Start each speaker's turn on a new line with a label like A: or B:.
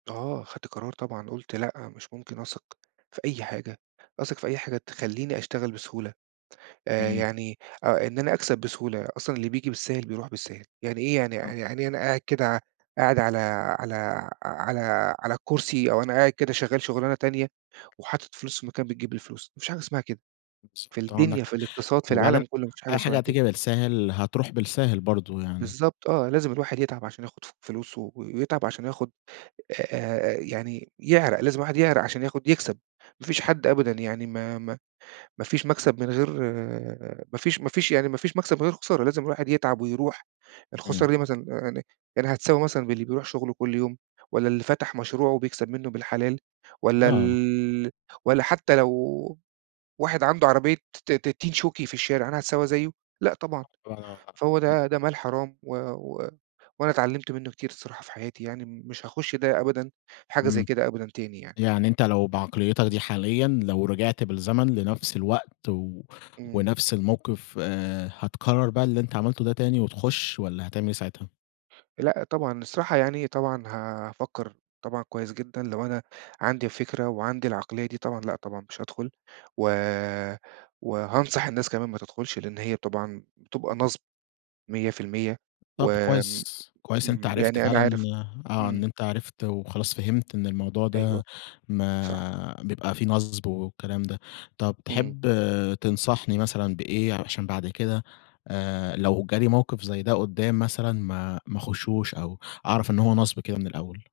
A: آه، خدت قرار طبعًا، قلت لأ، مش ممكن أثق في أي حاجة، أثق في أي حاجة تخلّيني أشتغل بسهولة آآ،
B: إمم.
A: يعني آآ، إن أنا أكسَب بسهولة، أصلًا اللي بييجي بالساهِل بيروح بالساهِل، يعني إيه، يعني
B: آه.
A: يعني إيه أنا قاعد كده، قاعد على على على على الكرسي أو أنا قاعد كده شغّال شُغلانة تانية وحاطط فلوس في مكان بتجيب لي فلوس، ما فيش حاجة اسمها كده في
B: بالضبط، آه، عَندك
A: الدنيا، في
B: حق،
A: الإقتصاد، في
B: وبعدين
A: العالم كلّه ما فيش حاجة
B: أي
A: اسمها
B: حاجة
A: كده.
B: هتيجي بالساهِل، هترُوح بالساهِل برضه يعني.
A: بالضبط آه، لازم الواحد يتعَب عشان ياخد ف فلوسه ويتعَب عشان ياخد آآ، يعني يعرَق، لازم الواحد يعرَق عشان ياخد يكسَب، ما فيش حد أبدًا يعني ما ما ما فيش مكسَب من غير ما فيش ما فيش يعني ما فيش مكسَب من غير خسارة، لازم الواحد يتعَب ويرُوح،
B: إمم.
A: الخسارة دي مثلًا يعني، يعني هتساوي مثلًا باللي بيرُوح شُغله كلّ يوم والّا اللي فتَح مشروعه و بيكسَب مِنُّه بالحلال والّا
B: لا.
A: ال والّا حتى لو واحد عَنده عربية ت ت تين شوكي في الشارع، أنا هاتساوى زيّه؟ لأ، طبعًا، فهو ده
B: [unintelligible]
A: ده مال حرام و و وأنا اتعلّمت مِنُّه كتير الصراحة في حياتي يعني، مش هاخش ده أبًدا، حاجة زي
B: إمم.
A: كده أبدًا تاني يعني.
B: يعني أنت لو بعقليّتك دي حاليًا لو رجِعت بالزمن لنفْس الوقت و
A: إمم.
B: ونفس الموقِف، آآ، هتكرّر بقى اللي أنت عملته ده تاني وتخشّ والّا هتعمل إيه ساعتها؟
A: لأ، طبعًا، الصراحة يعني، طبعًا هافكّر طبعًا كويس جدًا لو أنا عندي الفكرة وعندي العقلية دي طبعًا، لأ، طبعًا مش هادخُل و وهانصح الناس كمان ما تدخلش لأن هي طبعًا بتبقى
B: [unintelligible]
A: نصب 100% و
B: طَب كويس،
A: آمم،
B: كويس إن أنت عرِفت
A: يعني أنا
B: فعلًا
A: عارف
B: آآ، آه، إن
A: إمم.
B: أنت عرِفت وخلاص فهِمت إن الموضوع
A: أيوه.
B: ده
A: صح.
B: ما بيبقى فيه نصْب والكلام ده. طَب
A: إمم.
B: تحب تنصحني مثلًا بإيه عشان بعد كده آآ، لو جالي موقِف زي ده قُدّام مثلًا ما ما اخشّوش أو أعرَف إن هو نصْب كده من الأول؟